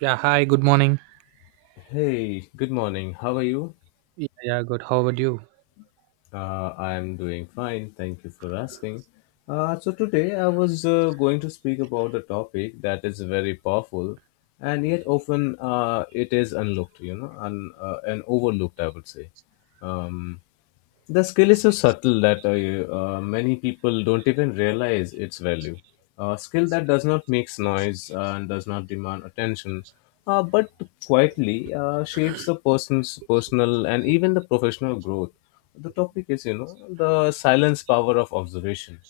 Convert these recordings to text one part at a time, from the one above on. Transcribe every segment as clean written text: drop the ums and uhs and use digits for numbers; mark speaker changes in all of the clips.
Speaker 1: Yeah, hi, good morning.
Speaker 2: Hey, good morning. How are you?
Speaker 1: Yeah, yeah, good. How about you?
Speaker 2: I'm doing fine. Thank you for asking. Today I was going to speak about a topic that is very powerful and yet often it is unlooked, you know, and overlooked, I would say. Um, the skill is so subtle that many people don't even realize its value. A skill that does not make noise and does not demand attention, but quietly shapes the person's personal and even the professional growth. The topic is, you know, the silence power of observation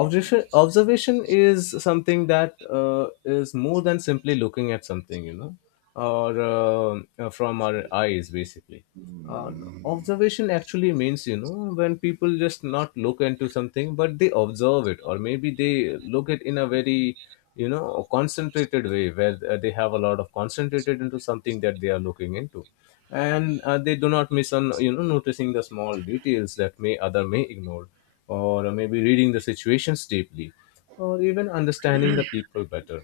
Speaker 2: observation observation Is something that is more than simply looking at something, you know, or from our eyes basically. uh, Observation actually means, you know, when people just not look into something but they observe it, or maybe they look at in a very, you know, concentrated way where they have a lot of concentrated into something that they are looking into, and they do not miss on, you know, noticing the small details that may other may ignore, or maybe reading the situations deeply, or even understanding the people better.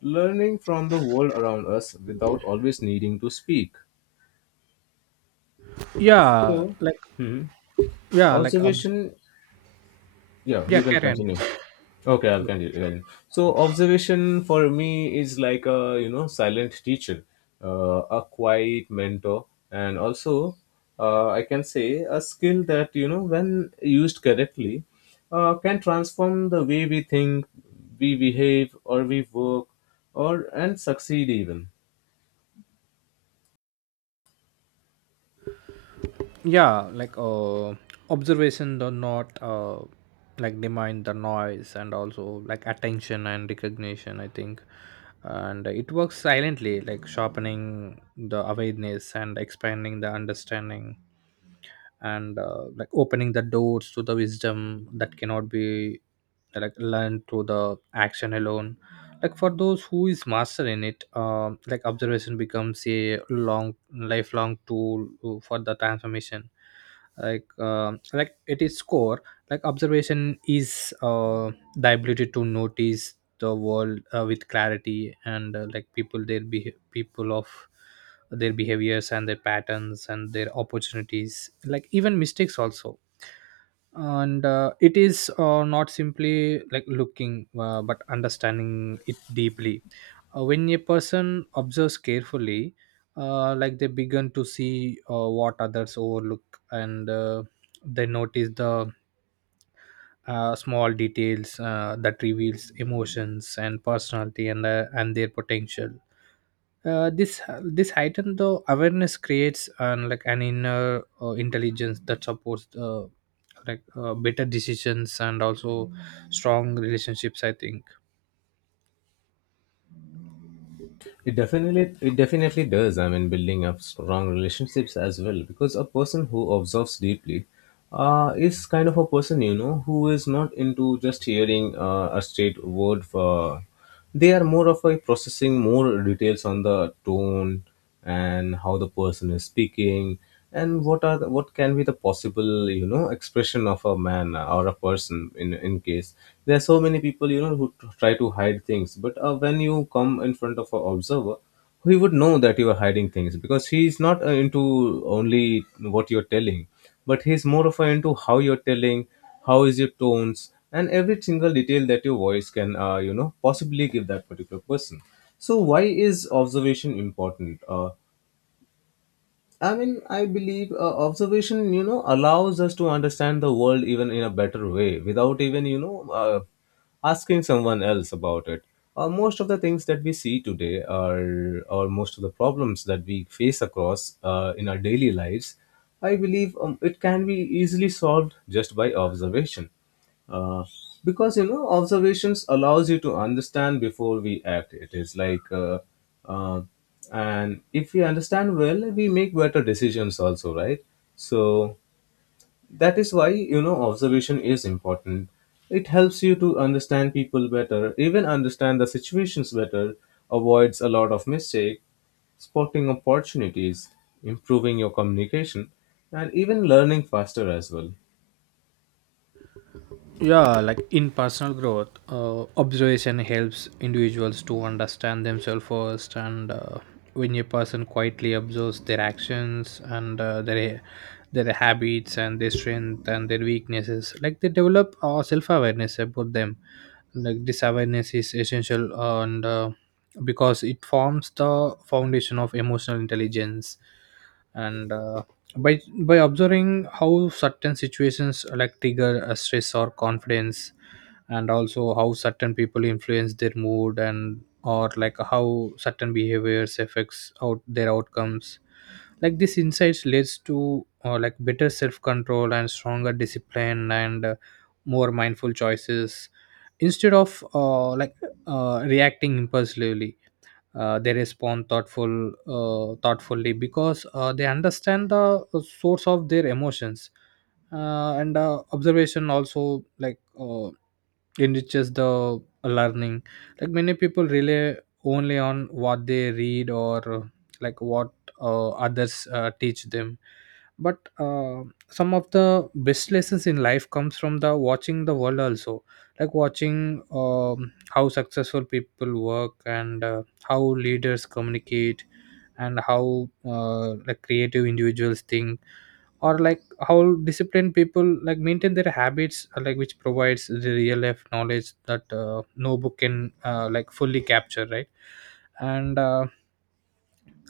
Speaker 2: Learning from the world around us without always needing to speak.
Speaker 1: yeah
Speaker 2: So,
Speaker 1: like
Speaker 2: hmm,
Speaker 1: yeah like obs-
Speaker 2: Observation. Yeah,
Speaker 1: Yeah,
Speaker 2: you can
Speaker 1: Karen.
Speaker 2: continue. Okay, I'll continue then. So observation for me is like a, you know, silent teacher, a quiet mentor, and also I can say a skill that, you know, when used correctly, can transform the way we think, we behave or we work, or and succeed even.
Speaker 1: Yeah, observation do not like demand the noise and also like attention and recognition, I think, and it works silently, like sharpening the awareness and expanding the understanding, and like opening the doors to the wisdom that cannot be like learned through the action alone. Like for those who is master in it, like observation becomes a long lifelong tool for the transformation. Like at its core, like observation is the ability to notice the world with clarity, and like people, people of their behaviors and their patterns and their opportunities, like even mistakes also. And it is not simply like looking but understanding it deeply. When a person observes carefully, like they begin to see what others overlook, and they notice the small details that reveals emotions and personality and their potential. This heightened the awareness creates an like an inner intelligence that supports like better decisions and also strong relationships, I think.
Speaker 2: It definitely does. I mean, building up strong relationships as well, because a person who observes deeply is kind of a person, you know, who is not into just hearing a straight word. For they are more of a processing more details on the tone and how the person is speaking and what are the, what can be the possible, you know, expression of a man or a person in case there are so many people, you know, who try to hide things, but when you come in front of an observer, he would know that you are hiding things because he is not into only what you're telling, but he's more of a into how you're telling, how is your tones and every single detail that your voice can you know, possibly give that particular person. So why is observation important? I mean, I believe observation, you know, allows us to understand the world even in a better way without even, you know, asking someone else about it. Most of the things that we see today are, or most of the problems that we face across in our daily lives, I believe it can be easily solved just by observation, uh, because, you know, observations allows you to understand before we act. It is like uh, and if we understand well, we make better decisions also, right? So that is why, you know, observation is important. It helps you to understand people better, even understand the situations better, avoids a lot of mistake, spotting opportunities, improving your communication, and even learning faster as well.
Speaker 1: Yeah, like in personal growth, observation helps individuals to understand themselves first. And when a person quietly observes their actions and their habits and their strength and their weaknesses, like they develop self awareness about them. Like this awareness is essential, and because it forms the foundation of emotional intelligence and. By by observing how certain situations like trigger a stress or confidence, and also how certain people influence their mood, and or like how certain behaviors affects out their outcomes, like this insights leads to like better self-control and stronger discipline and more mindful choices, instead of reacting impulsively. They respond thoughtfully because they understand the source of their emotions. And Observation also enriches the learning. Like many people rely only on what they read, or like what others teach them. But some of the best lessons in life comes from the watching the world also, like watching how successful people work, and how leaders communicate, and how like creative individuals think, or like how disciplined people like maintain their habits, like which provides the real life knowledge that no book can like fully capture, right? And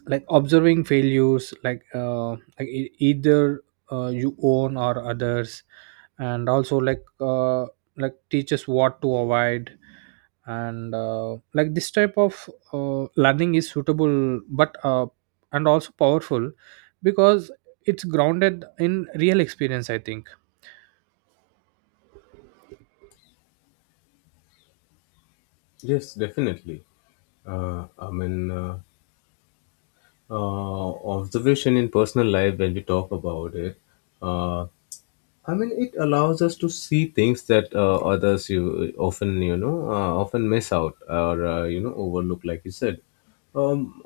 Speaker 1: like observing failures, like either you own or others, and also like teaches what to avoid. And like this type of learning is suitable, but and also powerful, because it's grounded in real experience, I think.
Speaker 2: Yes, definitely. I mean, uh, observation in personal life, when we talk about it, uh, I mean, it allows us to see things that others you often, you know, often miss out, or, you know, overlook, like you said. Um,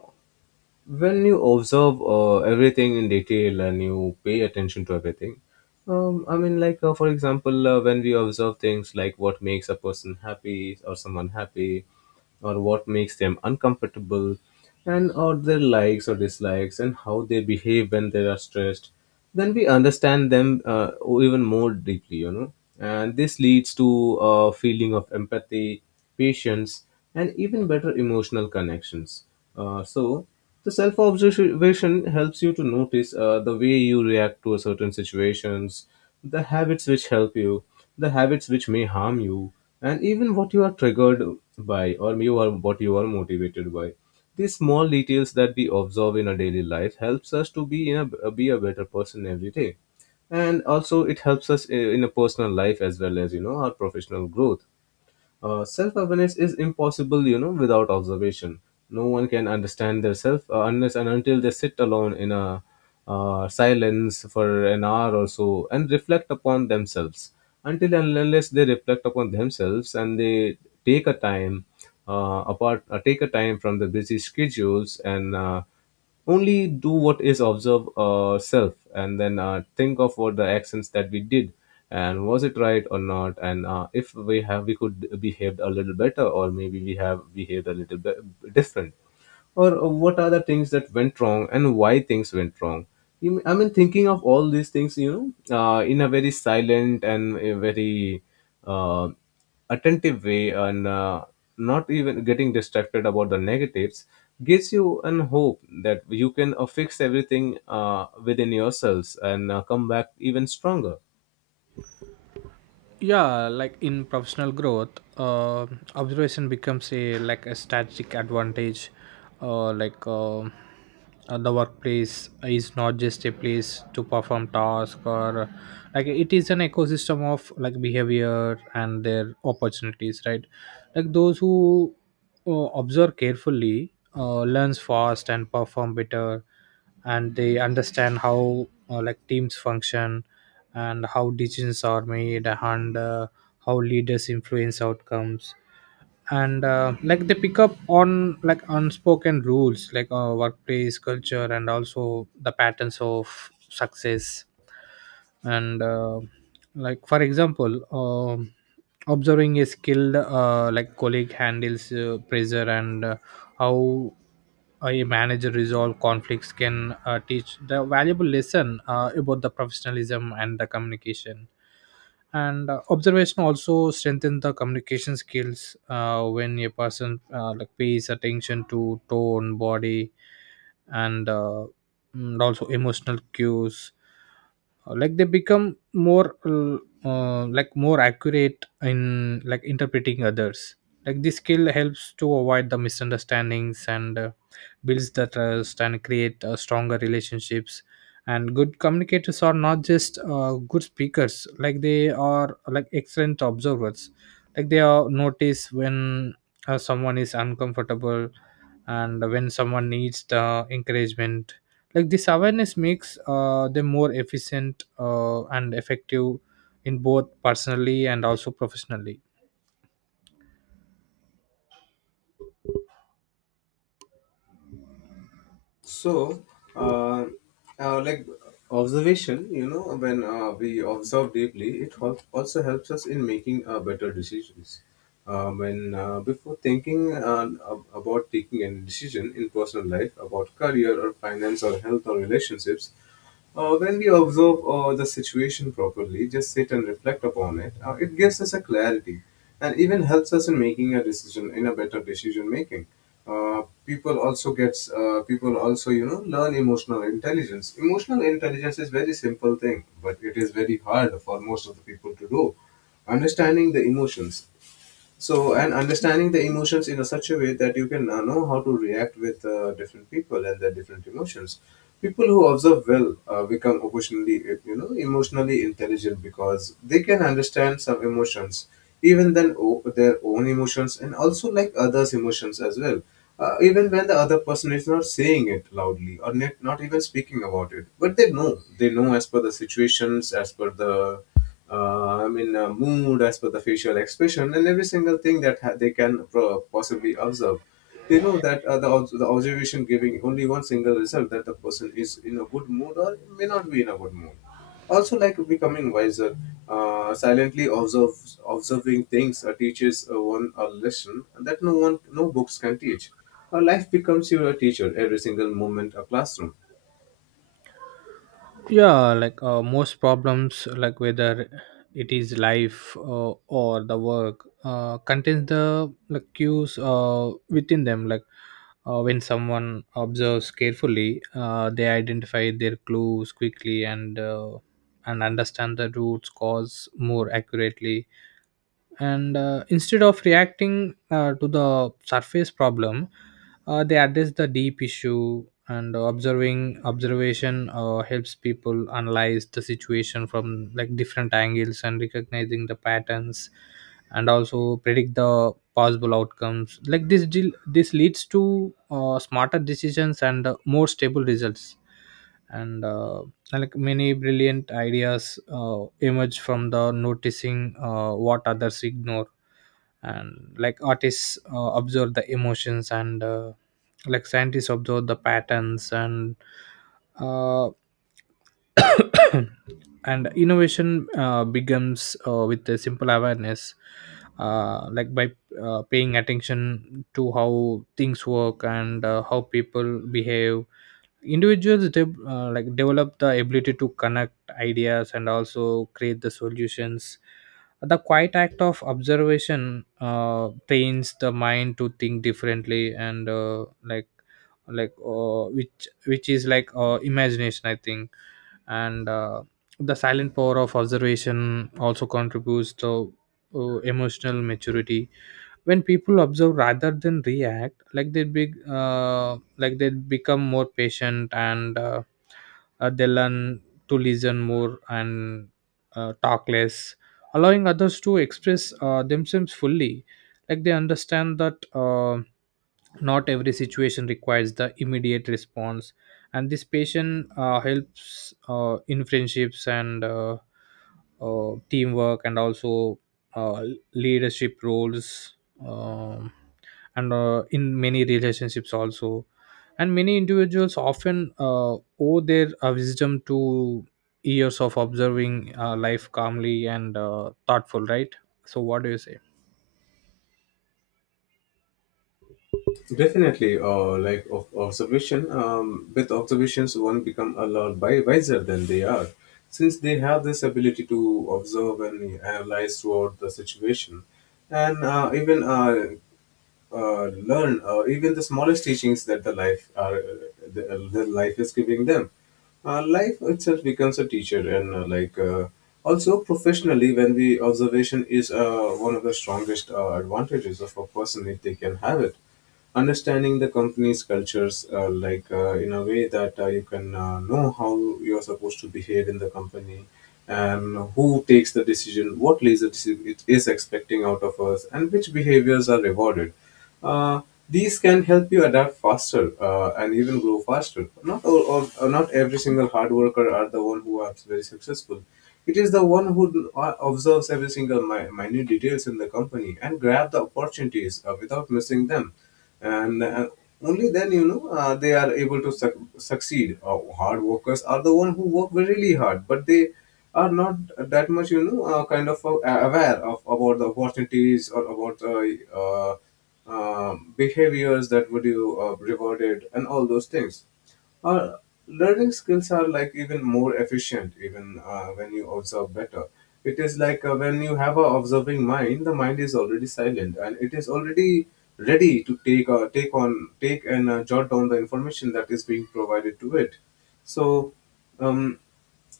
Speaker 2: when you observe everything in detail and you pay attention to everything, I mean, like for example, when we observe things like what makes a person happy or someone happy, or what makes them uncomfortable, and or their likes or dislikes and how they behave when they are stressed, then we understand them even more deeply, you know, and this leads to a feeling of empathy, patience, and even better emotional connections. So the self observation helps you to notice the way you react to a certain situations, the habits which help you, the habits which may harm you, and even what you are triggered by or you are what you are motivated by. These small details that we observe in our daily life helps us to be in a, be a better person every day, and also it helps us in a personal life as well as, you know, our professional growth. Self awareness is impossible, you know, without observation. No one can understand their self unless and until they sit alone in a silence for an hour or so and reflect upon themselves, until and unless they reflect upon themselves and they take a time apart, take a time from the busy schedules and only do what is observe ourself and then think of what the actions that we did and was it right or not, and if we have we could behaved a little better or maybe we have behaved a little bit different, or what are the things that went wrong and why things went wrong. You, I mean, thinking of all these things, you know, in a very silent and a very uh, attentive way, and not even getting distracted about the negatives gives you an hope that you can fix everything within yourselves and come back even stronger.
Speaker 1: Yeah, like in professional growth, uh, observation becomes a like a strategic advantage. The workplace is not just a place to perform tasks, or like it is an ecosystem of like behavior and their opportunities, right? Like those who observe carefully learns fast and perform better, and they understand how like teams function, and how decisions are made, and how leaders influence outcomes. And like they pick up on like unspoken rules, like workplace culture and also the patterns of success. And like for example, observing a skilled like colleague handles pressure, and how a manager resolve conflicts can teach the valuable lesson about the professionalism and the communication. And observation also strengthen the communication skills. When a person like pays attention to tone body, and and also emotional cues, like they become more like more accurate in like interpreting others. Like this skill helps to avoid the misunderstandings, and builds the trust, and create stronger relationships. And good communicators are not just good speakers, like they are like excellent observers. Like they are notice when someone is uncomfortable, and when someone needs the encouragement. Like this awareness makes them more efficient and effective in both personally and also professionally.
Speaker 2: So, uh, like observation, you know, when we observe deeply, it also helps us in making better decisions. When before thinking about taking a decision in personal life about career or finance or health or relationships, when we observe the situation properly, just sit and reflect upon it, it gives us a clarity and even helps us in making a decision in a better decision making. People also gets people also, you know, learn emotional intelligence. Emotional intelligence is very simple thing, but it is very hard for most of the people to do. Understanding the emotions, so and understanding the emotions in a such a way that you can know how to react with different people and their different emotions. People who observe well become occasionally you know, emotionally intelligent because they can understand some emotions, even then their own emotions and also like others emotions as well, even when the other person is not saying it loudly or not, not even speaking about it, but they know, they know as per the situations, as per the I mean, mood, as per the facial expression and every single thing that they can possibly observe. They know that the, the observation giving only one single result, that the person is in a good mood or may not be in a good mood. Also, like becoming wiser, uh, silently observe, observing things teaches one a lesson that no one, no books can teach. Our life becomes your teacher, every single moment a classroom.
Speaker 1: Yeah, like most problems, like whether it is life or the work, contains the like cues within them. Like when someone observes carefully, they identify their clues quickly, and understand the roots cause more accurately. And instead of reacting to the surface problem, they address the deep issue. And observing observation helps people analyze the situation from like different angles, and recognizing the patterns, and also predict the possible outcomes. Like this leads to smarter decisions and more stable results. And like many brilliant ideas emerge from the noticing what others ignore. And like artists observe the emotions, and like scientists observe the patterns, and uh, and innovation begins with a simple awareness. Like by paying attention to how things work, and how people behave, individuals like develop the ability to connect ideas and also create the solutions. The quiet act of observation trains the mind to think differently, and which is like imagination, I think. And the silent power of observation also contributes to emotional maturity. When people observe rather than react, like they become more patient, and they learn to listen more and talk less, allowing others to express themselves fully. Like they understand that not every situation requires the immediate response. And this patient helps in friendships and teamwork, and also uh, leadership roles, um, and in many relationships also. And many individuals often owe their wisdom to years of observing life calmly and thoughtful, right? So what do you say?
Speaker 2: Definitely, like of observation. With observations, one become a lot wiser than they are, since they have this ability to observe and analyze throughout the situation, and even learn even the smallest teachings that the life are, the life is giving them. Life itself becomes a teacher, and also professionally, when the observation is one of the strongest advantages of a person if they can have it, understanding the company's cultures in a way that you can know how you're supposed to behave in the company and who takes the decision, what leadership it is expecting out of us and which behaviors are rewarded. uh, these can help you adapt faster and even grow faster. Not all, not every single hard worker are the one who are very successful. It is the one who observes every single minute details in the company and grab the opportunities without missing them. And only then, you know, they are able to succeed. Hard workers are the one who work really hard, but they are not that much, you know, kind of aware of about the opportunities or about uh, behaviors that would you rewarded and all those things. Uh, Learning skills are like even more efficient even when you observe better. It is like when you have a observing mind, the mind is already silent and it is already ready to take take on take and jot down the information that is being provided to it. So, um,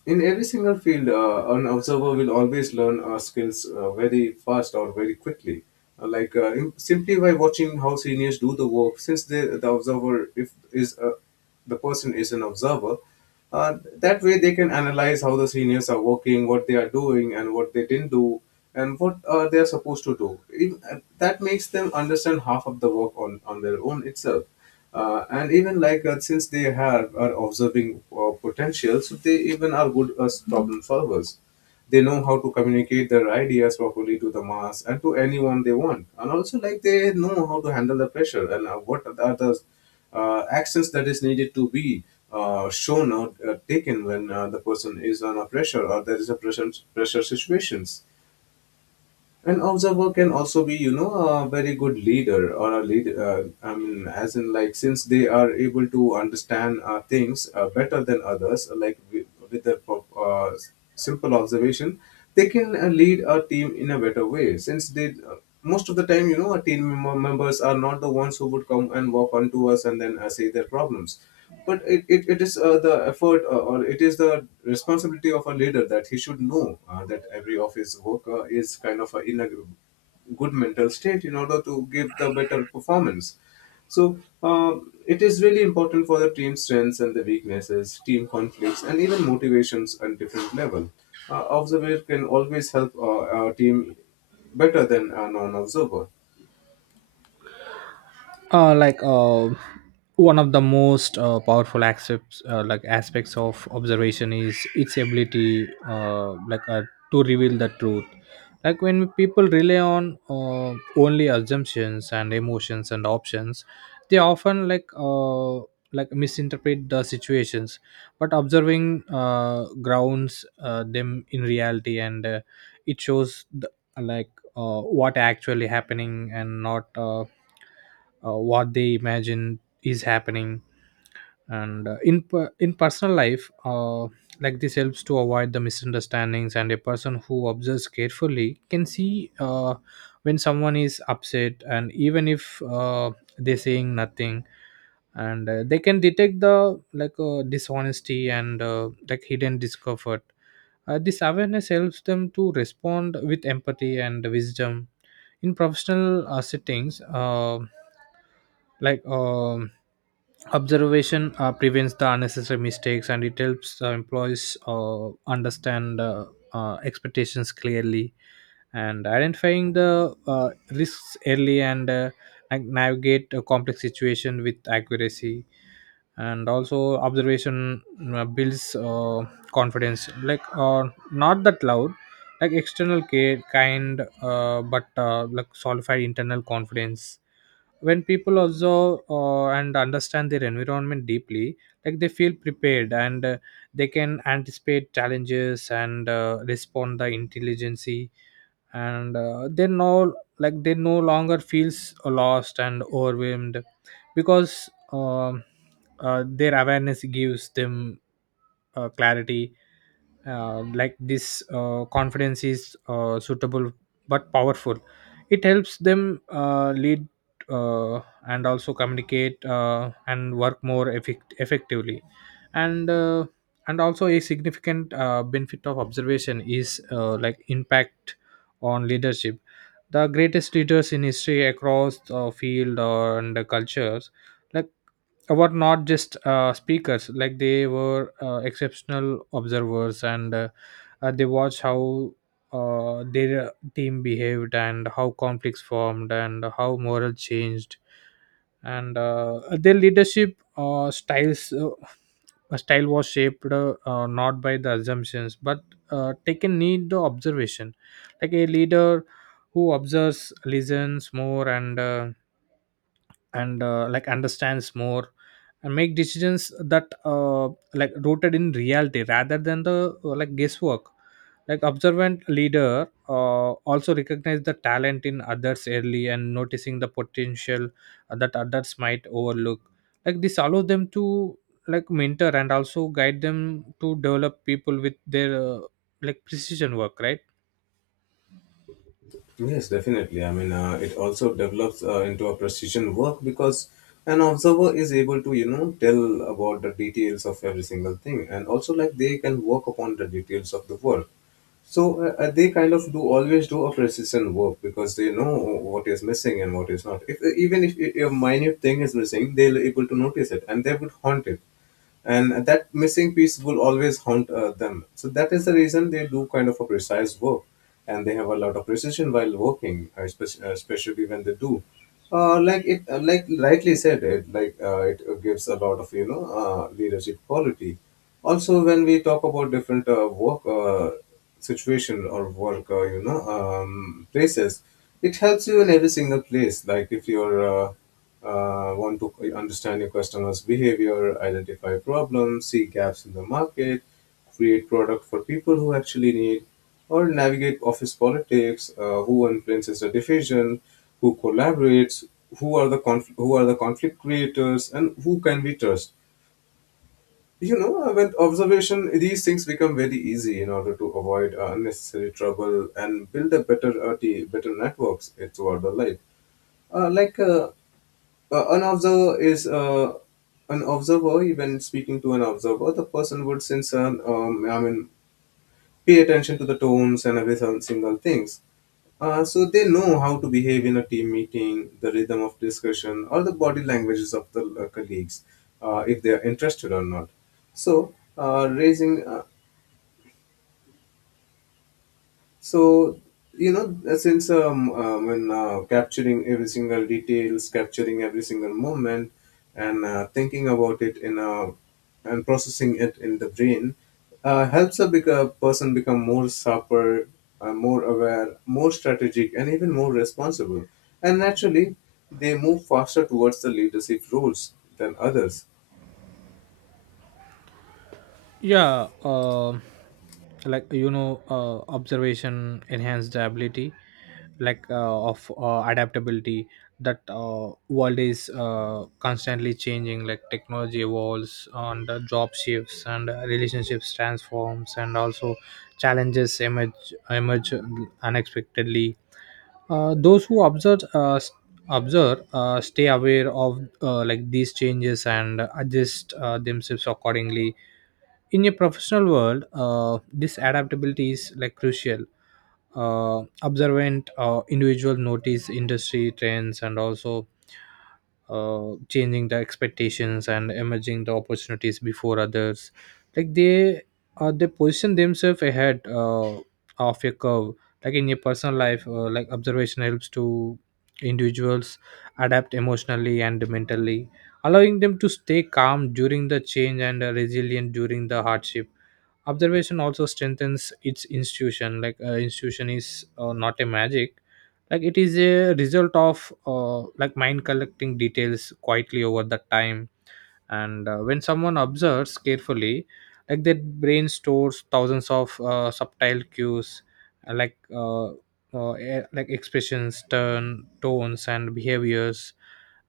Speaker 2: in every single field, an observer will always learn skills very fast or very quickly. Simply by watching how seniors do the work, since the observer if is a, the person is an observer, that way they can analyze how the seniors are working, what they are doing, and what they didn't do, and what they are supposed to do. That makes them understand half of the work on their own itself and even like since they have are observing potential, so they even are good as problem solvers. They know how to communicate their ideas properly to the mass and to anyone they want, and also like they know how to handle the pressure and what are the actions that is needed to be shown or taken when the person is under pressure or there is a pressure situations. An observer can also be, you know, a very good leader or a lead. I mean, as in, like, since they are able to understand things better than others, like with their simple observation, they can lead a team in a better way. Since most of the time, you know, our team members are not the ones who would come and walk onto us and then say their problems. But it is the effort, or it is the responsibility of a leader that he should know that every office worker is kind of in a good mental state in order to give the better performance. So it is really important for the team strengths and the weaknesses, team conflicts, and even motivations at different level. Observer can always help our team better than a non-observer.
Speaker 1: uh, like uh, One of the most powerful aspects, aspects of observation is its ability, to reveal the truth. Like when people rely on only assumptions and emotions and options, they often like misinterpret the situations. But observing grounds them in reality, and it shows the, like what actually happening, and not what they imagine is happening. And in personal life, like this helps to avoid the misunderstandings. And a person who observes carefully can see when someone is upset, and even if they're saying nothing. And they can detect the dishonesty and like hidden discomfort. This awareness helps them to respond with empathy and wisdom in professional settings. uh, like um Observation prevents the unnecessary mistakes, and it helps employees uh, understand expectations clearly, and identifying the uh, risks early, and navigate a complex situation with accuracy. And also observation builds confidence, not that loud like external care kind, but like solidified internal confidence. When people observe and understand their environment deeply, like they feel prepared, and they can anticipate challenges, and respond the intelligency. And they no like they no longer feels lost and overwhelmed, because their awareness gives them clarity. Like this confidence is suitable but powerful. It helps them lead uh, and also communicate and work more effectively. And also, a significant benefit of observation is like impact on leadership. The greatest leaders in history across the field, or and the cultures, like were not just speakers, like they were exceptional observers, and they watched how their team behaved, and how conflicts formed, and how moral changed. And their leadership style was shaped, not by the assumptions, but taken need the observation. Like a leader who observes listens more, and like understands more, and make decisions that like rooted in reality rather than the like guesswork. Like observant leader also recognize the talent in others early, and noticing the potential that others might overlook. Like this allows them to like mentor and also guide them to develop people with their like precision work, right?
Speaker 2: Yes, definitely. I mean, it also develops into a precision work because an observer is able to, you know, tell about the details of every single thing, and also like they can work upon the details of the work. So they kind of do always do a precision work because they know what is missing and what is not. If Even if a minute thing is missing, they'll able to notice it and they would haunt it, and that missing piece will always haunt them. So that is the reason they do kind of a precise work, and they have a lot of precision while working, especially when they do. Like it, like Rightly said, it gives a lot of, you know, leadership quality also when we talk about different work situation or work places. It helps you in every single place, like if you're want to understand your customers behavior, identify problems, see gaps in the market, create product for people who actually need, or navigate office politics. Who influences the division, who collaborates, who are the who are the conflict creators, and who can we trust? You know, with observation, these things become very easy in order to avoid unnecessary trouble and build a better better networks throughout the life. Uh, like uh, an observer is an observer. When speaking to an observer, the person would sense an I mean, pay attention to the tones and every single things. So they know how to behave in a team meeting, the rhythm of discussion, or the body languages of the colleagues, if they are interested or not. So raising so You know, since when capturing every single details, capturing every single moment, and thinking about it in a and processing it in the brain helps a bigger person become more sharper, more aware, more strategic, and even more responsible, and naturally they move faster towards the leadership roles than others.
Speaker 1: Yeah. Like you know, observation enhanced ability of adaptability. That world is constantly changing, like technology evolves, and the job shifts, and relationships transforms, and also challenges emerge unexpectedly. Those who observe stay aware of like these changes and adjust themselves accordingly. In your professional world, this adaptability is like crucial. Observant individual notice industry trends, and also changing the expectations and emerging the opportunities before others. Like they position themselves ahead of a curve. Like in your personal life, like observation helps to individuals adapt emotionally and mentally, allowing them to stay calm during the change, and resilient during the hardship. Observation also strengthens its institution. Like institution is not a magic, like it is a result of like mind collecting details quietly over the time. And when someone observes carefully, like their brain stores thousands of subtle cues, uh, like uh, like expressions turn tones and behaviors,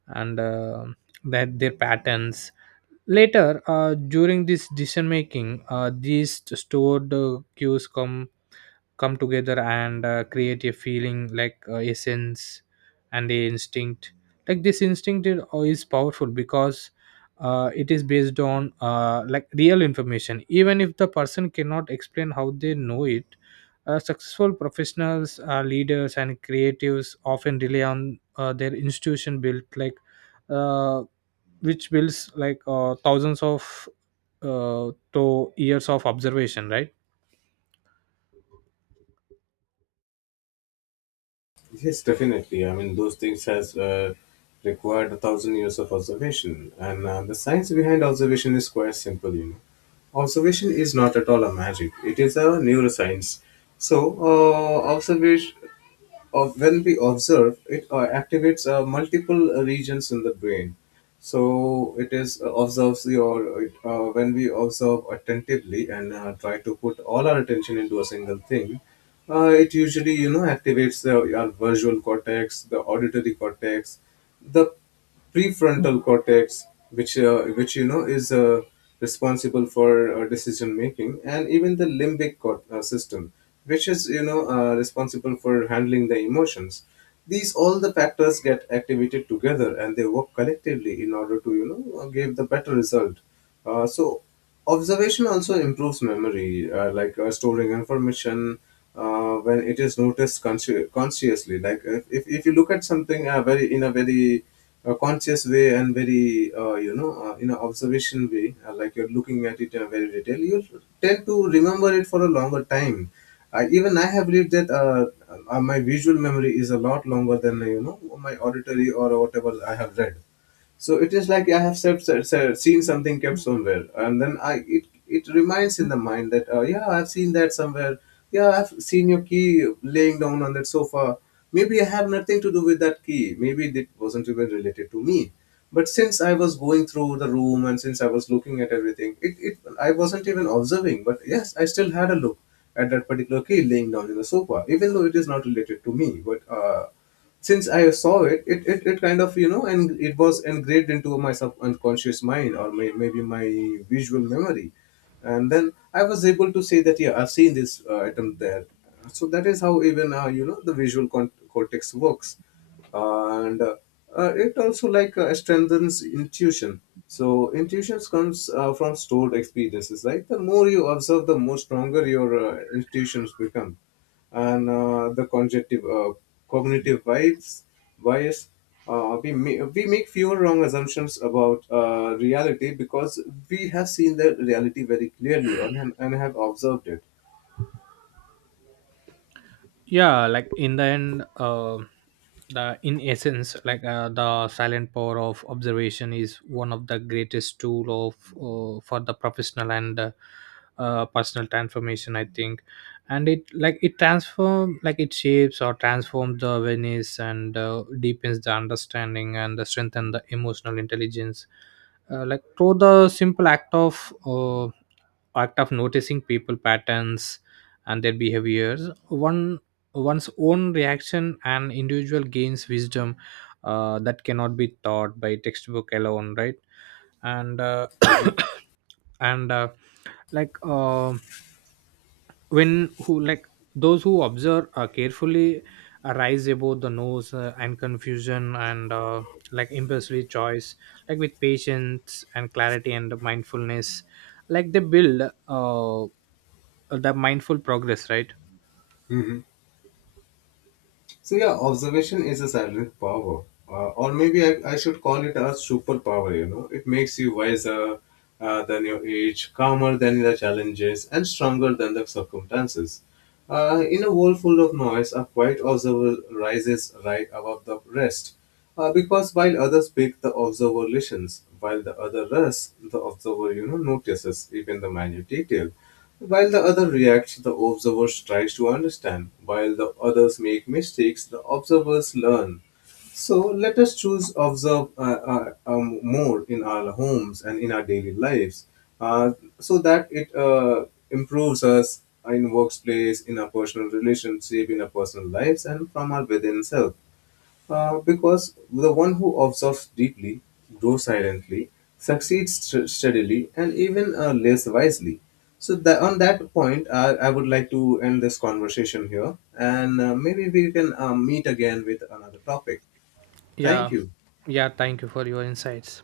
Speaker 1: and their patterns. Later during this decision making, these stored cues come together and create a feeling, like a sense and a instinct. Like this instinct is powerful, because it is based on like real information, even if the person cannot explain how they know it. Successful professionals, leaders, and creatives often rely on their institution built, uh, which builds like thousands of to years of observation, right?
Speaker 2: Yes, definitely. I mean, those things has required a thousand years of observation, and the science behind observation is quite simple. You know, observation is not at all a magic; it is a neuroscience. So, observation, when we observe, it activates multiple regions in the brain. So it is observes when we observe attentively and try to put all our attention into a single thing. It usually, you know, activates our visual cortex, the auditory cortex, the prefrontal cortex, which you know is responsible for decision making, and even the limbic system, which is, you know, responsible for handling the emotions. These all the factors get activated together and they work collectively in order to, you know, give the better result. uh, so Observation also improves memory, like storing information when it is noticed consciously. Like if you look at something very in a very conscious way and very, you know, in an observation way, like you're looking at it in a very detail, you tend to remember it for a longer time. Even I have read that my visual memory is a lot longer than, you know, my auditory or whatever I have read. So it is like I have seen something kept somewhere, and then I it it reminds in the mind that, yeah, I've seen that somewhere. Yeah, I've seen your key laying down on that sofa. Maybe I have nothing to do with that key. Maybe it wasn't even related to me. But since I was going through the room and since I was looking at everything, it I wasn't even observing. But yes, I still had a look at that particular key laying down in the sofa, even though it is not related to me. But since I saw it, it kind of, you know, and it was engraved into my subconscious mind or maybe my visual memory. And then I was able to say that, yeah, I've seen this item there. So that is how even, you know, the visual cortex works. And It also strengthens intuition. So intuitions comes from stored experiences, right? The more you observe, the more stronger your intuitions become. And the cognitive cognitive bias, we make fewer wrong assumptions about reality because we have seen the reality very clearly and have observed it.
Speaker 1: Yeah, like in the end, the in essence, the silent power of observation is one of the greatest tool of for the professional and personal transformation, I think. And it like it transform like it shapes or transforms the awareness, and deepens the understanding, and the strengthen the emotional intelligence. Like through the simple act of noticing people patterns and their behaviors, one one's own reaction, and individual gains wisdom that cannot be taught by textbook alone, right? And
Speaker 2: Mhm.
Speaker 1: and like when who like those who observe carefully arise above the nose, and confusion, and like impulsive choice. Like with patience and clarity and mindfulness, like they build uh, the mindful progress, right?
Speaker 2: Mhm. So yeah, observation is a silent power, or maybe I should call it a superpower. You know, it makes you wiser than your age, calmer than the challenges, and stronger than the circumstances. In a world full of noise, a quiet observer rises right above the rest, because while others speak, the observer listens. While the other rests, the observer, you know, notices even the minute detail. While the other reacts, the observer tries to understand. While the others make mistakes, the observers learn. So let us choose observe more in our homes and in our daily lives, uh, so that it improves us in workplace, in our personal relationship, in our personal lives, and from our within self. Because the one who observes deeply, grows silently, steadily, and even lives wisely. So that on that point, I would like to end this conversation here, and maybe we can meet again with another topic. Thank
Speaker 1: Yeah.
Speaker 2: you.
Speaker 1: Yeah. Thank you for your insights.